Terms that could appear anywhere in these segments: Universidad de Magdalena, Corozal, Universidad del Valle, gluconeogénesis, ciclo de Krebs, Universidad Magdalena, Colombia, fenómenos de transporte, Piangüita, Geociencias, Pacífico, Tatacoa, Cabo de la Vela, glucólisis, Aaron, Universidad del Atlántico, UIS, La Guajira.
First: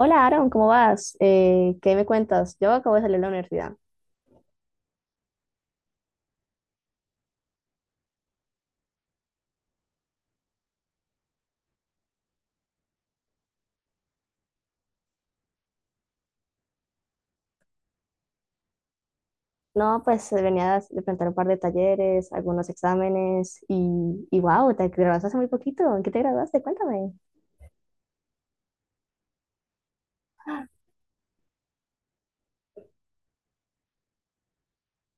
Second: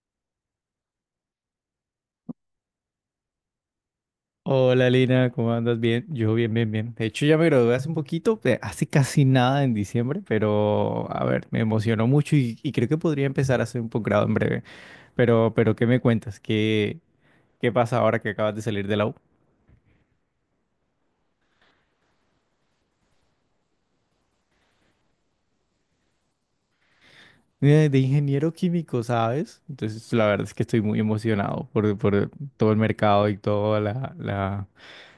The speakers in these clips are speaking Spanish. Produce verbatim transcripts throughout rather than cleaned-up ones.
Hola Aaron, ¿cómo vas? Eh, ¿qué me cuentas? Yo acabo de salir de la universidad. Hola Lina, ¿cómo andas? Bien, yo bien, bien, bien. De hecho ya me gradué hace un poquito, eh, hace casi nada en diciembre, pero a ver, me emocionó mucho y, y creo que podría empezar a hacer un posgrado en breve. Pero, pero ¿qué me cuentas? ¿Qué, ¿qué pasa ahora que acabas de salir de la U? No, pues eh, venía de plantear un par de talleres, algunos exámenes y, y wow, te graduaste hace muy poquito. ¿En qué te graduaste? Cuéntame. Eh, de ingeniero químico, ¿sabes? Entonces la verdad es que estoy muy emocionado por, por todo el mercado y toda la, la,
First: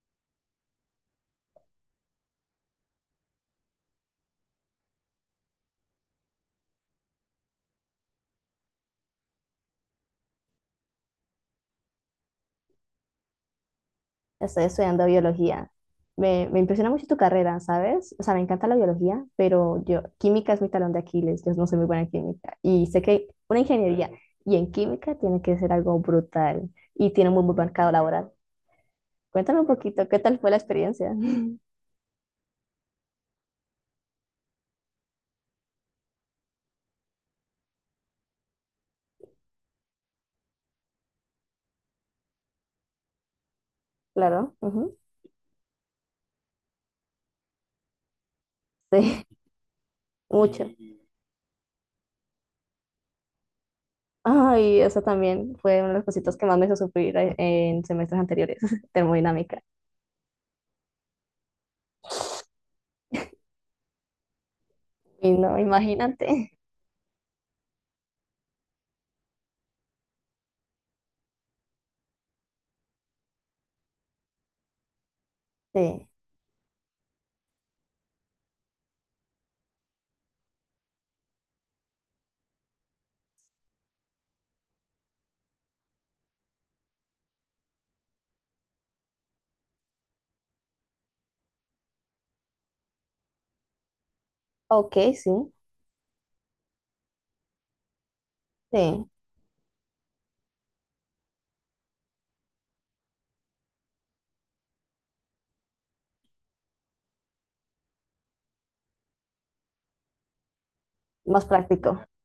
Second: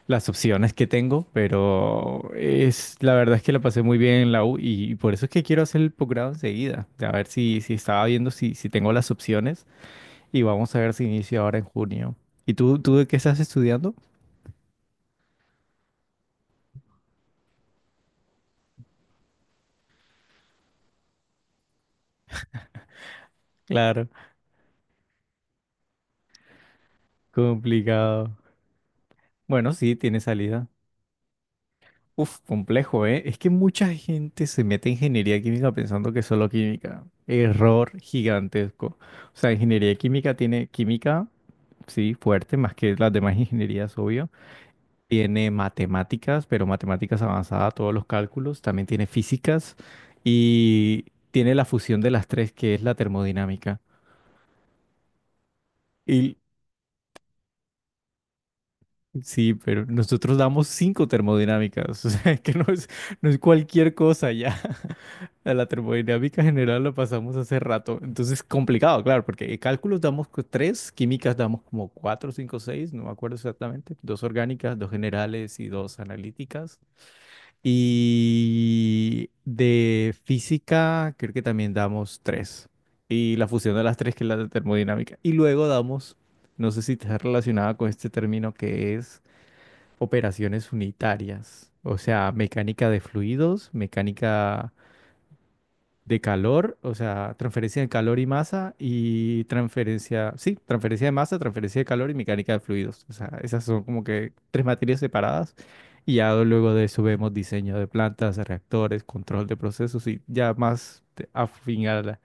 las opciones que tengo, pero es la verdad es que la pasé muy bien en la U y por eso es que quiero hacer el posgrado enseguida. A ver si, si estaba viendo si, si tengo las opciones y vamos a ver si inicio ahora en junio. ¿Y tú, tú de qué estás estudiando? Estoy estudiando biología. Me, me impresiona mucho tu carrera, ¿sabes? O sea, me encanta la biología, pero yo, química es mi talón de Aquiles, yo no soy muy buena en química. Y sé que una Claro, ingeniería y en química tiene que ser algo brutal y tiene muy, muy marcado laboral. complicado. Cuéntame un Bueno, sí, poquito, ¿qué tiene tal fue la salida. experiencia? Uf, complejo, ¿eh? Es que mucha gente se mete en ingeniería química pensando que es solo química. Error gigantesco. O sea, ingeniería química tiene química, sí, fuerte, más que las demás ingenierías, obvio. Claro, ujú. Tiene matemáticas, pero matemáticas avanzadas, todos los cálculos. También tiene Sí, físicas mucho. y tiene la fusión de las tres, que es la termodinámica. Ay, eso también fue una de las cositas Y que más me hizo sufrir eh, en semestres anteriores, sí, termodinámica. pero nosotros damos cinco termodinámicas, o sea, que no es, no es cualquier cosa ya. Y A no, la termodinámica imagínate. general la pasamos hace rato. Entonces, complicado, claro, porque cálculos damos cu- tres, químicas damos como cuatro, cinco, seis, no me acuerdo exactamente. Dos orgánicas, dos generales y dos Sí, analíticas. Y de física, creo que también damos tres. Y la fusión de las tres, que es la de termodinámica. Y luego damos, no sé si está relacionada con este término que es operaciones unitarias. O sea, mecánica de fluidos, mecánica ok, sí, de calor, o sea, transferencia de calor y masa sí, y transferencia, sí, transferencia de masa, transferencia de calor y mecánica de fluidos. O sea, esas son como que tres materias separadas y ya luego de eso vemos diseño de plantas, reactores, control de procesos y ya más te- más afín a práctico. la-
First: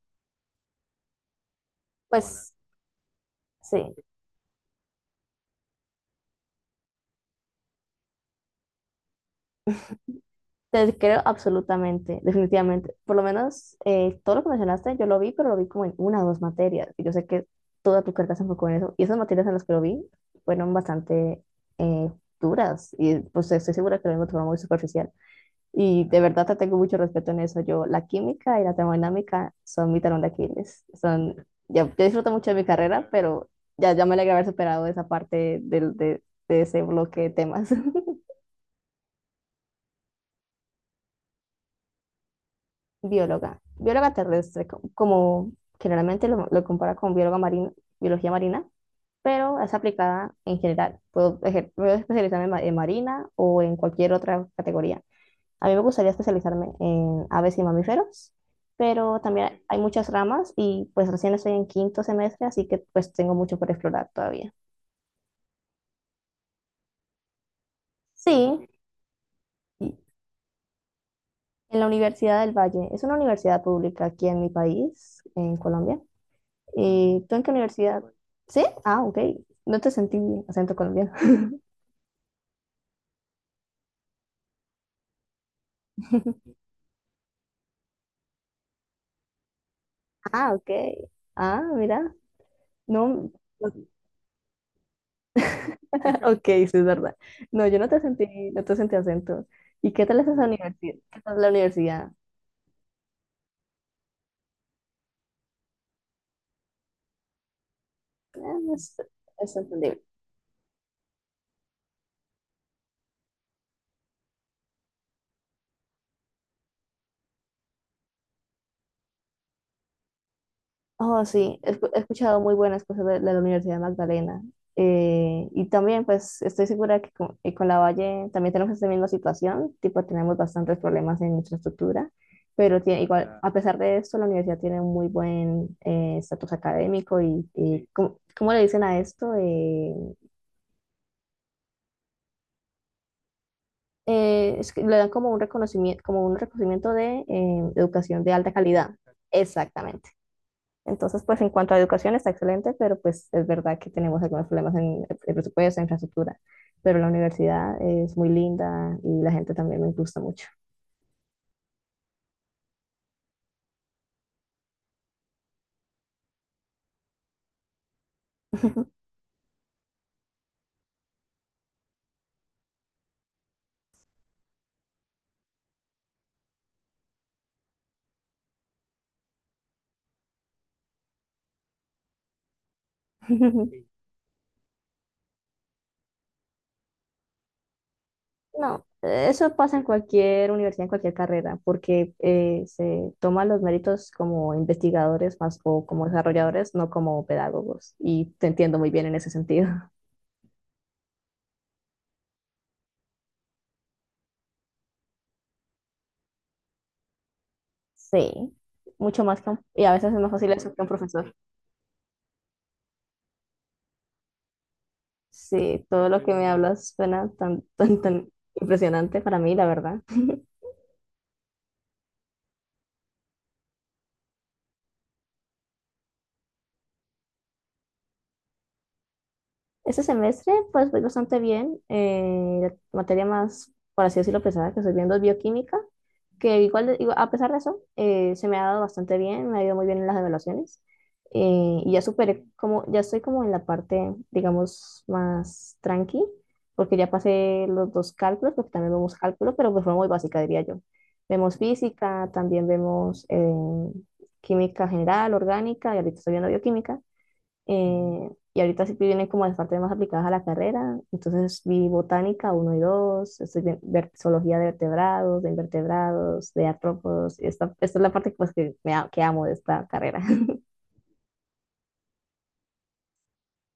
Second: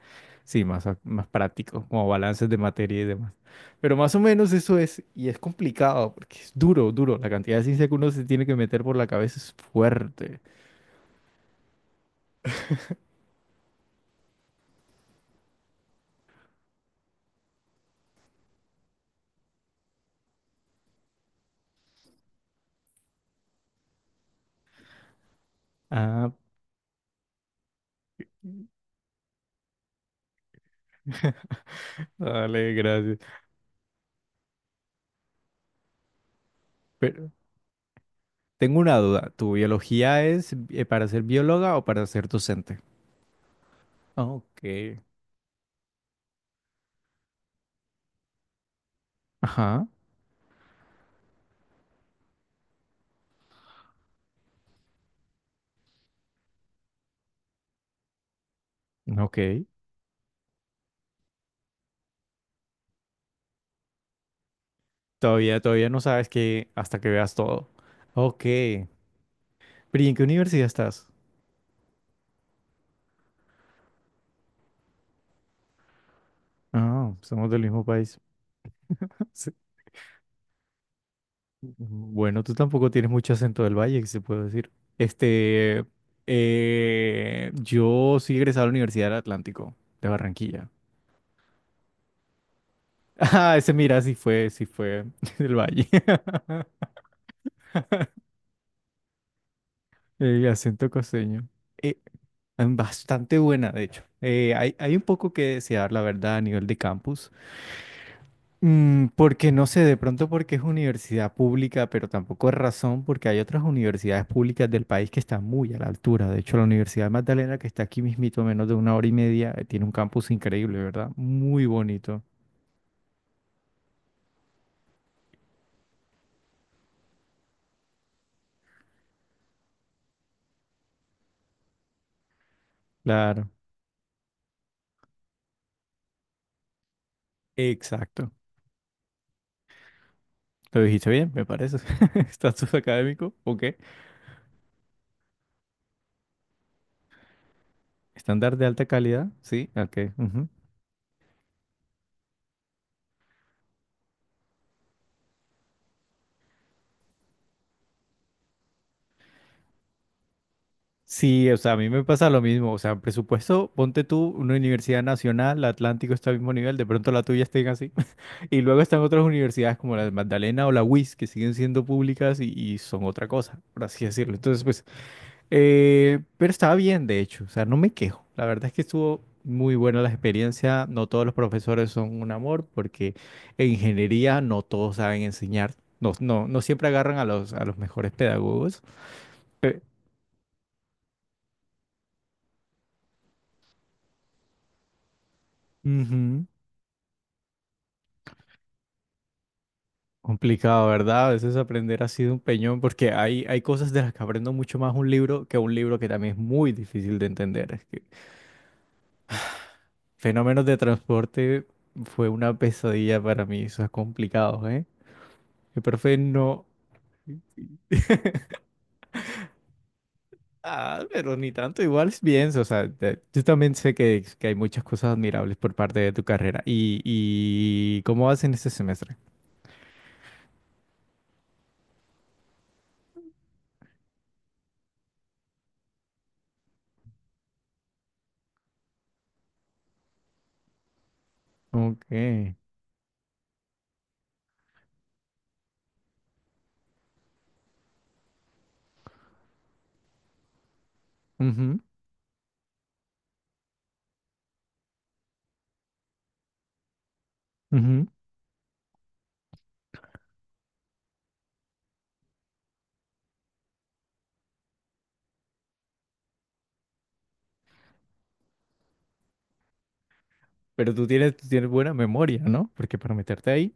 sí, más, a- más práctico, como balances Pues de materia y demás. sí, Pero más o menos eso es, y es complicado porque es duro, duro. La cantidad de ciencia que uno se tiene que meter por la cabeza es fuerte. te creo absolutamente, definitivamente. Por lo menos eh, todo lo que mencionaste, yo lo vi, pero lo vi como en una o dos materias. Y yo sé que toda tu carga se enfocó en eso. Y esas materias en las que lo vi fueron bastante eh, duras. Y pues estoy segura que lo mismo te fue muy superficial. Y de Ah, verdad te tengo mucho respeto en eso. Yo, la química y la termodinámica son mi talón de Aquiles. Son, yo, yo disfruto mucho de mi dale, carrera, gracias. pero ya, ya me alegra haber superado esa parte del, de, de ese bloque de Pero- temas. Tengo una duda. ¿Tu biología es eh, para ser bióloga o para ser docente? Bióloga, bióloga Ok. terrestre, como generalmente lo, lo compara con bióloga marina, biología marina, pero es Ajá. aplicada en general. Puedo, ejer- puedo especializarme en, ma- en marina o en cualquier otra categoría. A mí me gustaría especializarme en aves y mamíferos, pero Ok. también hay muchas ramas y pues recién estoy en quinto semestre, así que pues tengo mucho por explorar todavía. Todavía, todavía no sabes que hasta que veas todo. Ok. Sí, ¿Pero y en qué universidad estás? en la Universidad del Valle. Es una universidad pública aquí en mi país, en Colombia. Ah, Eh, ¿tú en somos qué del mismo universidad? país. ¿Sí? Ah, ok. No te sentí acento colombiano. Sí. Bueno, tú tampoco tienes mucho acento del valle, que se puede decir. Este, eh, yo sí egresado a la Universidad del Atlántico, de Ah, ok. Barranquilla. Ah, mira. No. Ah, ese mira, sí fue, sí fue del valle. Ok, sí, es verdad. No, yo no te sentí, no te sentí acento. ¿Y qué tal es esa El acento universidad? ¿Qué tal costeño. la universidad? em, Bastante buena, de hecho. Eh, hay, hay un poco que desear, la verdad, a nivel de campus. Eh, es, Mm, porque es no sé, de entendible. pronto porque es universidad pública, pero tampoco es razón porque hay otras universidades públicas del país que están muy a la altura. De hecho, la Universidad de Magdalena, que está aquí mismito, a menos de una hora y media, eh, tiene un campus increíble, ¿verdad? Oh, sí, Muy he, escu- he bonito. escuchado muy buenas cosas de, de la Universidad Magdalena. Eh, y también, pues, estoy segura que con, eh, con la Valle también tenemos esta misma situación, tipo, tenemos bastantes problemas en infraestructura, pero tiene, igual, claro, Claro. a pesar de esto, la universidad tiene un muy buen eh, estatus académico, y, y ¿cómo, Exacto. cómo le dicen a esto? Eh, Lo dijiste bien, me parece. Estatus académico, ok. Eh, es que le dan como un reconocimiento, como un reconocimiento de eh, educación de alta Estándar de alta calidad. calidad, sí, Exactamente. ok. Ujú. Entonces, pues en cuanto a educación está excelente, pero pues es verdad que tenemos algunos problemas en el presupuesto, en infraestructura, pero la universidad es muy linda y la gente también me gusta mucho. Sí, o sea, a mí me pasa lo mismo. O sea, presupuesto, ponte tú una universidad nacional, la Atlántico está al mismo nivel, de pronto la tuya estén así. Y luego están otras universidades como la de Magdalena o la U I S, que siguen siendo públicas y, y son otra cosa, por así decirlo. Entonces, pues, eh, pero estaba bien, de hecho. O sea, no me quejo. La verdad es que estuvo muy buena la experiencia. No todos los profesores son un amor, porque en Sí. ingeniería no todos saben enseñar. No, no, no siempre agarran a los, a los mejores pedagogos. No, eso pasa en cualquier universidad, en cualquier carrera, porque eh, se toman los méritos como investigadores más o como Ujú. desarrolladores, no como pedagogos. Y te entiendo muy bien en ese sentido. Complicado, ¿verdad? A veces aprender ha sido un peñón porque hay, hay cosas de las que aprendo mucho más un libro que un libro que también es muy difícil de entender. Es que Sí, mucho más que un- y a veces es más fácil fenómenos eso de que un profesor. transporte fue una pesadilla para mí, eso es complicado, ¿eh? El Sí, todo profe lo que me no... hablas suena tan, tan, tan impresionante para mí, la verdad. Ah, pero ni tanto, igual es bien, o sea, te- yo también sé que, que hay muchas cosas admirables por parte de tu carrera. ¿Y, y cómo vas en este semestre? Este semestre, pues voy bastante bien. Eh, la materia más, por así decirlo, pesada que estoy viendo es bioquímica, que igual, de- igual- a pesar de eso, eh, se me ha dado bastante bien, me ha ido muy bien en las evaluaciones. Eh, y ya superé, Ok. como, ya estoy como en la parte, digamos, más tranqui, porque ya pasé los dos cálculos, porque también vemos cálculo, pero de forma muy básica, diría yo. Vemos Ujú, física, también vemos eh, química general, orgánica, y ahorita estoy viendo bioquímica. ujú. Eh, y ahorita sí que vienen como las partes más aplicadas a la carrera. Entonces vi botánica uno y dos, estoy vi- ver- zoología de vertebrados, de invertebrados, de artrópodos. Y Esta, esta es la parte pues, que, me, a- que amo de esta carrera. Pero tú tienes, tú tienes buena memoria, ¿no? Porque para meterte ahí...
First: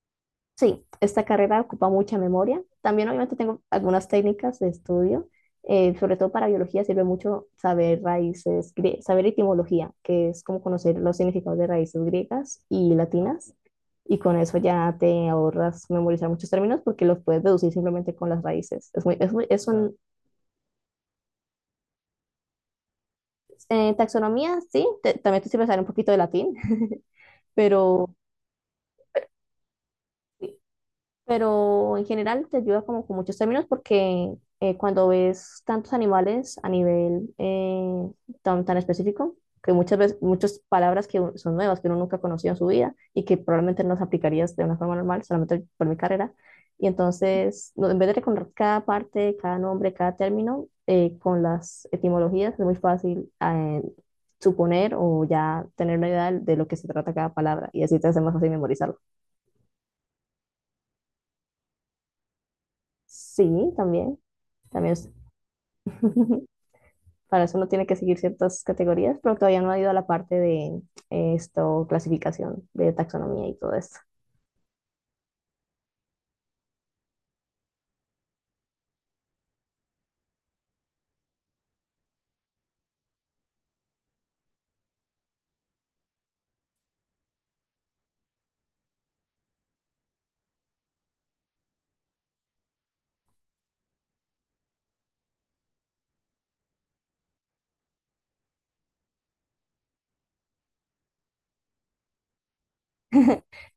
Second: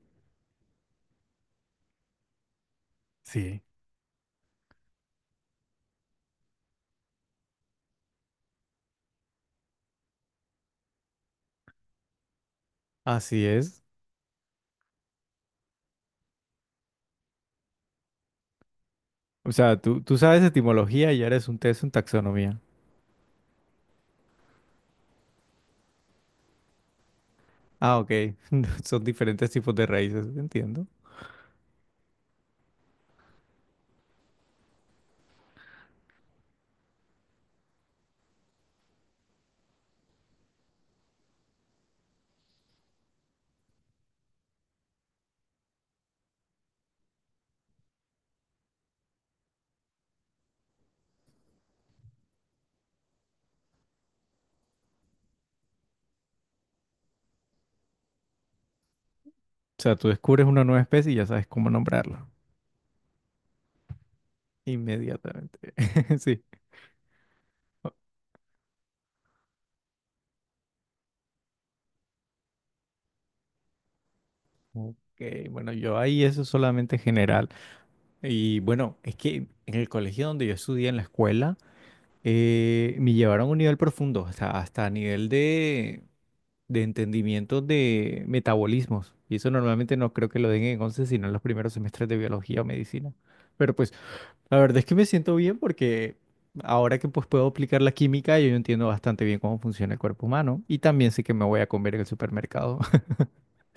Sí, esta carrera ocupa mucha memoria. También obviamente tengo Sí. algunas técnicas de estudio. Eh, sobre todo para biología sirve mucho saber raíces, grie- saber etimología, que es como conocer los significados de raíces griegas y Así latinas. es. Y con eso ya te ahorras memorizar muchos términos porque los puedes deducir simplemente con las raíces. Es muy, es muy, O es Claro. sea, un, tú, tú sabes etimología y eres un test en taxonomía. eh, taxonomía, sí, te- también te sirve saber un poquito de latín. Ah, ok. pero Son diferentes tipos de raíces, entiendo. O pero en general te ayuda como con muchos términos porque eh, cuando ves tantos animales a nivel eh, tan, tan específico, que muchas veces, muchas palabras que un- son nuevas, que uno nunca conoció en su vida y que probablemente no las aplicarías de una forma normal, solamente por mi carrera. Y entonces, no, en vez de recordar cada parte, cada nombre, cada término, eh, con las etimologías es muy fácil eh, suponer o ya tener una idea de de lo que se trata cada palabra y así te hace más fácil memorizarlo. sea, tú descubres una nueva especie y ya sabes cómo nombrarla Sí, también. También. inmediatamente. Sí. Para eso uno tiene que seguir ciertas categorías, pero todavía no ha ido a la parte de eh, esto, clasificación, de taxonomía y todo esto. Ok, bueno, yo ahí eso es solamente general. Y bueno, es que en el colegio donde yo estudié, en la escuela, eh, me llevaron a un nivel profundo, o sea, hasta a nivel de de entendimiento de metabolismos. Y eso normalmente no creo que lo den en once sino en los primeros semestres de biología o medicina. Pero pues la verdad es que me siento bien porque ahora que pues puedo aplicar la química, yo entiendo bastante bien cómo funciona el cuerpo humano y también sé que me voy a comer en el supermercado.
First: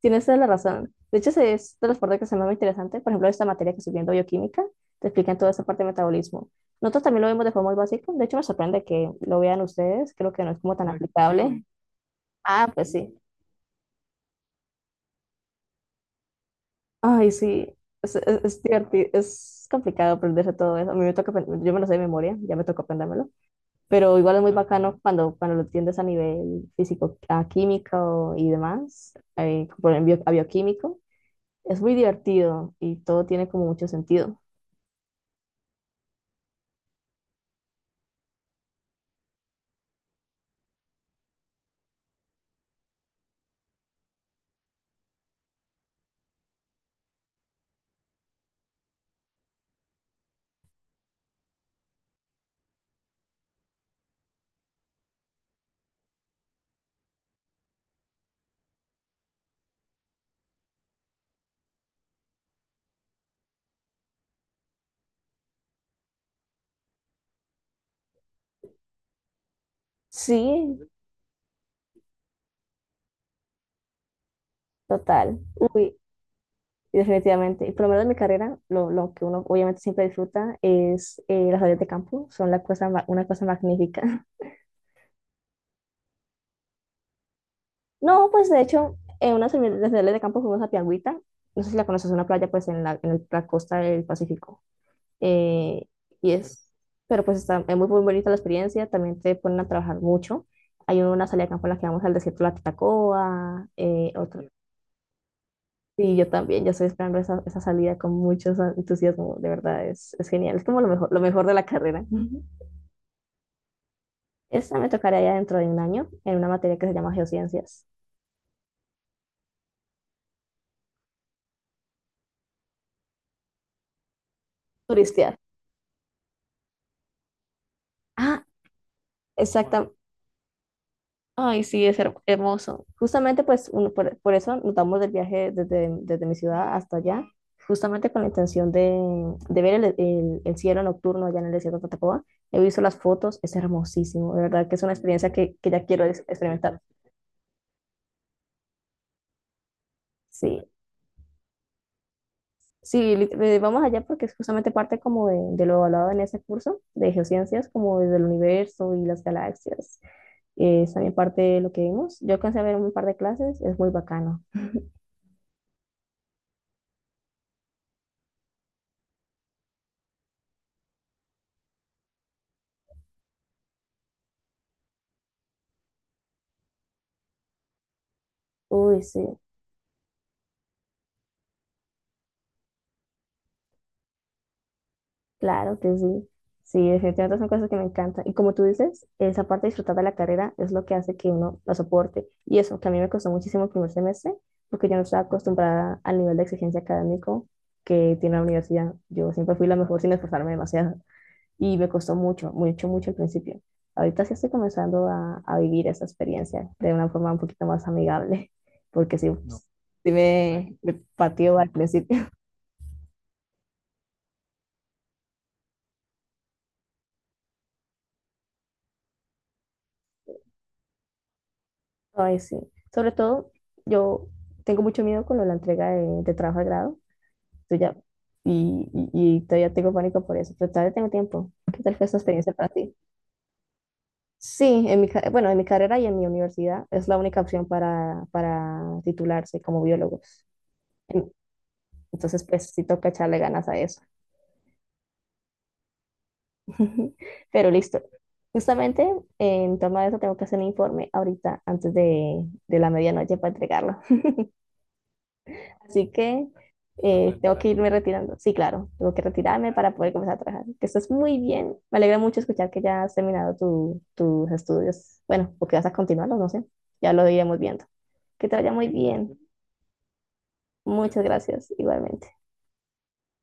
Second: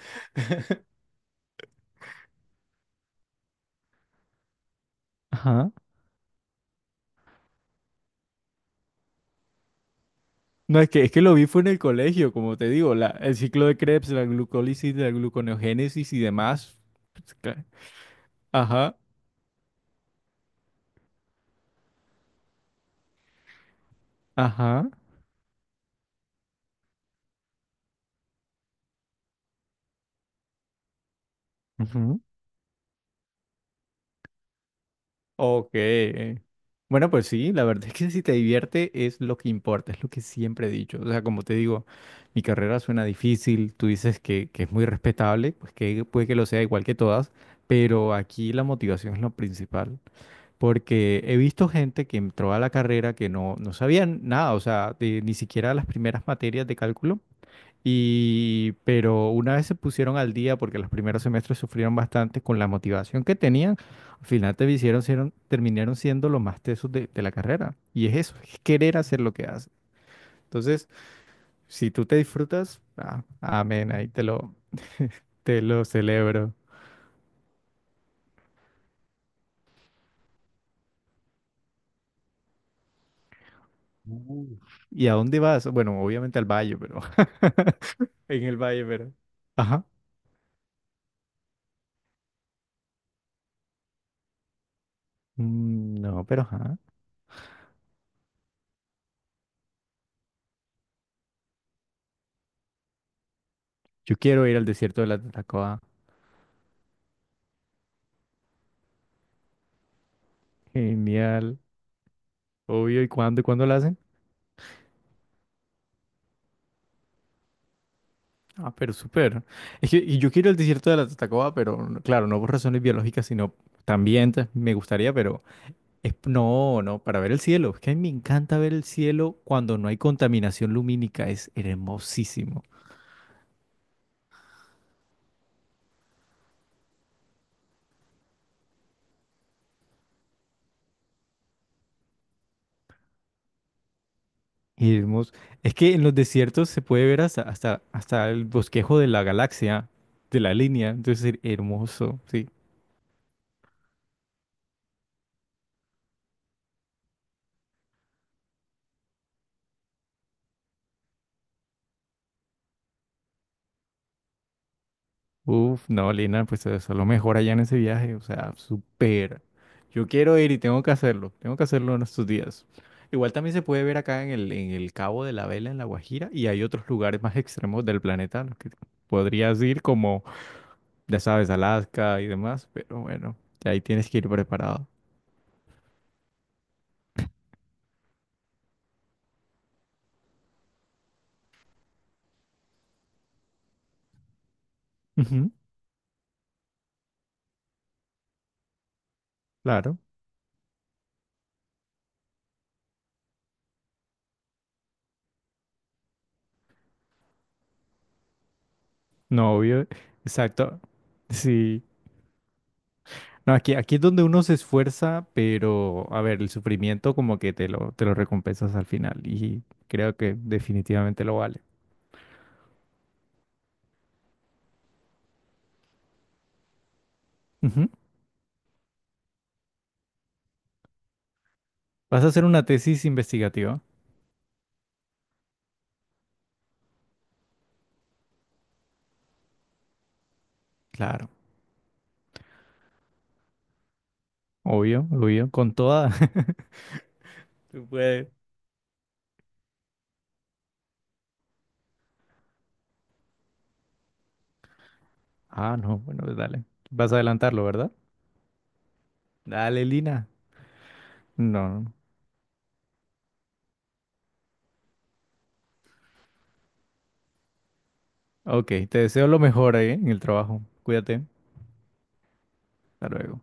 Tienes toda la razón. De hecho, esa es de las partes que se me hace más interesante. Por ejemplo, esta materia que estoy viendo, bioquímica, te explican toda esa Ajá. parte de metabolismo. Nosotros también lo vemos de forma muy básica. De hecho, me sorprende que lo vean ustedes. Creo que no es como No, tan es que, es que lo aplicable. vi fue Aquí. en el colegio, como te Ah, pues digo, la, sí. el ciclo de Krebs, la glucólisis, la gluconeogénesis y demás. Ay, Pues, claro. sí. Es, es, es Ajá, divertido. Es complicado aprenderse todo eso. A mí me toca, aprend- Yo me lo sé de memoria, ya me tocó aprendérmelo. Pero igual es muy ajá. bacano cuando, cuando lo entiendes a nivel físico, a químico y demás, eh, por ejemplo, a bioquímico. Es muy divertido y todo tiene como mucho sentido. Ok. Bueno, pues sí, la verdad es que si te divierte es lo que importa, es lo que siempre he dicho. O sea, como te digo, mi carrera suena difícil, tú dices que, que es muy respetable, pues que puede que lo sea igual que todas, pero aquí la motivación es lo principal, porque he visto gente que entró a la carrera que no, no sabían nada, o sea, de- ni siquiera las primeras materias de cálculo. Y, pero una vez se pusieron al día, porque los primeros semestres sufrieron bastante con la motivación que tenían, al final te hicieron, sieron- terminaron siendo los más tesos de, de la carrera. Y es eso, es querer hacer lo que haces. Sí, Entonces, si tú te disfrutas, ah, amén, ahí te lo, total. te lo Uy, celebro. definitivamente. Y por lo menos en mi carrera, lo, lo que uno obviamente siempre disfruta es eh, las salidas de campo, son la cosa, ma- una cosa magnífica. Uf. ¿Y a dónde vas? Bueno, obviamente al valle, pero... No, En pues el de valle, hecho, pero... en una de Ajá. las salidas de campo fuimos a Piangüita, no sé si la conoces, es una playa pues en la, en el- la costa del Pacífico. eh, Mm, no, y pero es, ajá. pero pues está, es muy, muy bonita la experiencia, también te ponen a trabajar mucho. Hay una salida de campo en la que vamos al desierto de la Tatacoa, eh, Yo otro- quiero ir al desierto de la Tatacoa. Sí, yo también, yo estoy esperando esa, esa salida con mucho entusiasmo, de verdad, es, es genial, es como lo mejor, lo mejor de Genial. la carrera. Obvio, ¿y cuándo? ¿Y cuándo lo hacen? Esa me tocará ya dentro de un año, en una materia que se llama Geociencias. Ah, pero súper. Es que y yo quiero el desierto de la Tatacoa, pero claro, no por razones biológicas, sino también te- me gustaría, Turistear. pero es, no, no, para ver el cielo. Es que a mí me Ah, encanta ver el cielo cuando no exacta. hay contaminación lumínica. Es Ay, sí, es her- hermosísimo. hermoso. Justamente, pues, uno- por, por eso notamos del viaje desde, desde mi ciudad hasta allá, justamente con la intención de, de ver el, el- el cielo nocturno allá en el desierto de Tatacoa. He visto las fotos, es hermosísimo, de verdad que es una experiencia Hermoso. que, que Es ya que en quiero los ex- desiertos experimentar. se puede ver hasta, hasta, hasta el bosquejo de la galaxia, de la Sí, línea. Entonces, her- hermoso. Sí. sí, li- eh, vamos allá porque es justamente parte como de, de lo hablado en ese curso de geociencias, como desde el universo y las galaxias. Eh, es también parte de lo que vimos. Yo alcancé a ver un par de clases, es muy bacano. Uf, no, Lina, pues eso es lo mejor allá en ese viaje, o sea, súper. Yo quiero ir y tengo que hacerlo, tengo que hacerlo en estos días. Igual también se puede ver acá en el, en el Cabo de la Vela, en La Guajira, y hay otros lugares más extremos del planeta a los que Uy, sí. podrías ir, como, ya sabes, Alaska y demás, pero bueno, ahí tienes que ir preparado. Claro que sí. Sí, definitivamente son cosas que me encantan. Y como tú dices, esa parte de disfrutar de la carrera es lo que hace que uno la soporte. Y eso, que a mí me costó muchísimo el primer semestre, porque yo no estaba Ujú, acostumbrada al nivel de exigencia académico que tiene la universidad. Yo siempre fui la claro, mejor sin esforzarme demasiado. Y me costó mucho, mucho, mucho al principio. Ahorita sí estoy comenzando a, a vivir esa experiencia de una forma un poquito más amigable. Porque sí, no, no, obvio, sí me, exacto. me pateó al Sí. principio. No, aquí, aquí es donde uno se esfuerza, pero a ver, el sufrimiento como que te lo, te lo recompensas al final y creo que definitivamente lo vale. Ay, sí. Sobre todo, yo tengo mucho miedo con lo de la entrega de, de trabajo de grado. Yo Ujú. ya, y, y- y todavía tengo pánico por eso, pero todavía tengo tiempo. ¿Qué tal fue esta ¿Vas a hacer experiencia una para ti? tesis investigativa? Sí, en mi, ca- bueno, en mi carrera y en mi universidad es la única opción para, para titularse como biólogo. Claro, En- Entonces, pues sí toca echarle ganas a eso. obvio, obvio, con toda. Pero Tú listo. puedes. Justamente en torno a eso tengo que hacer un informe ahorita antes de, de la medianoche para entregarlo. Ah, no, Así bueno, pues que dale. Vas a eh, tengo adelantarlo, que irme ¿verdad? retirando. Sí, claro, tengo que retirarme Dale, para poder Lina. comenzar a trabajar. Que estás muy bien. No. Me alegra mucho escuchar que ya has terminado tu- tus estudios. Bueno, porque vas a continuarlos, no sé. Ya lo iremos viendo. Que te Ok, vaya muy te deseo bien. lo mejor ahí en el trabajo. Cuídate. Muchas gracias, igualmente. Hasta luego.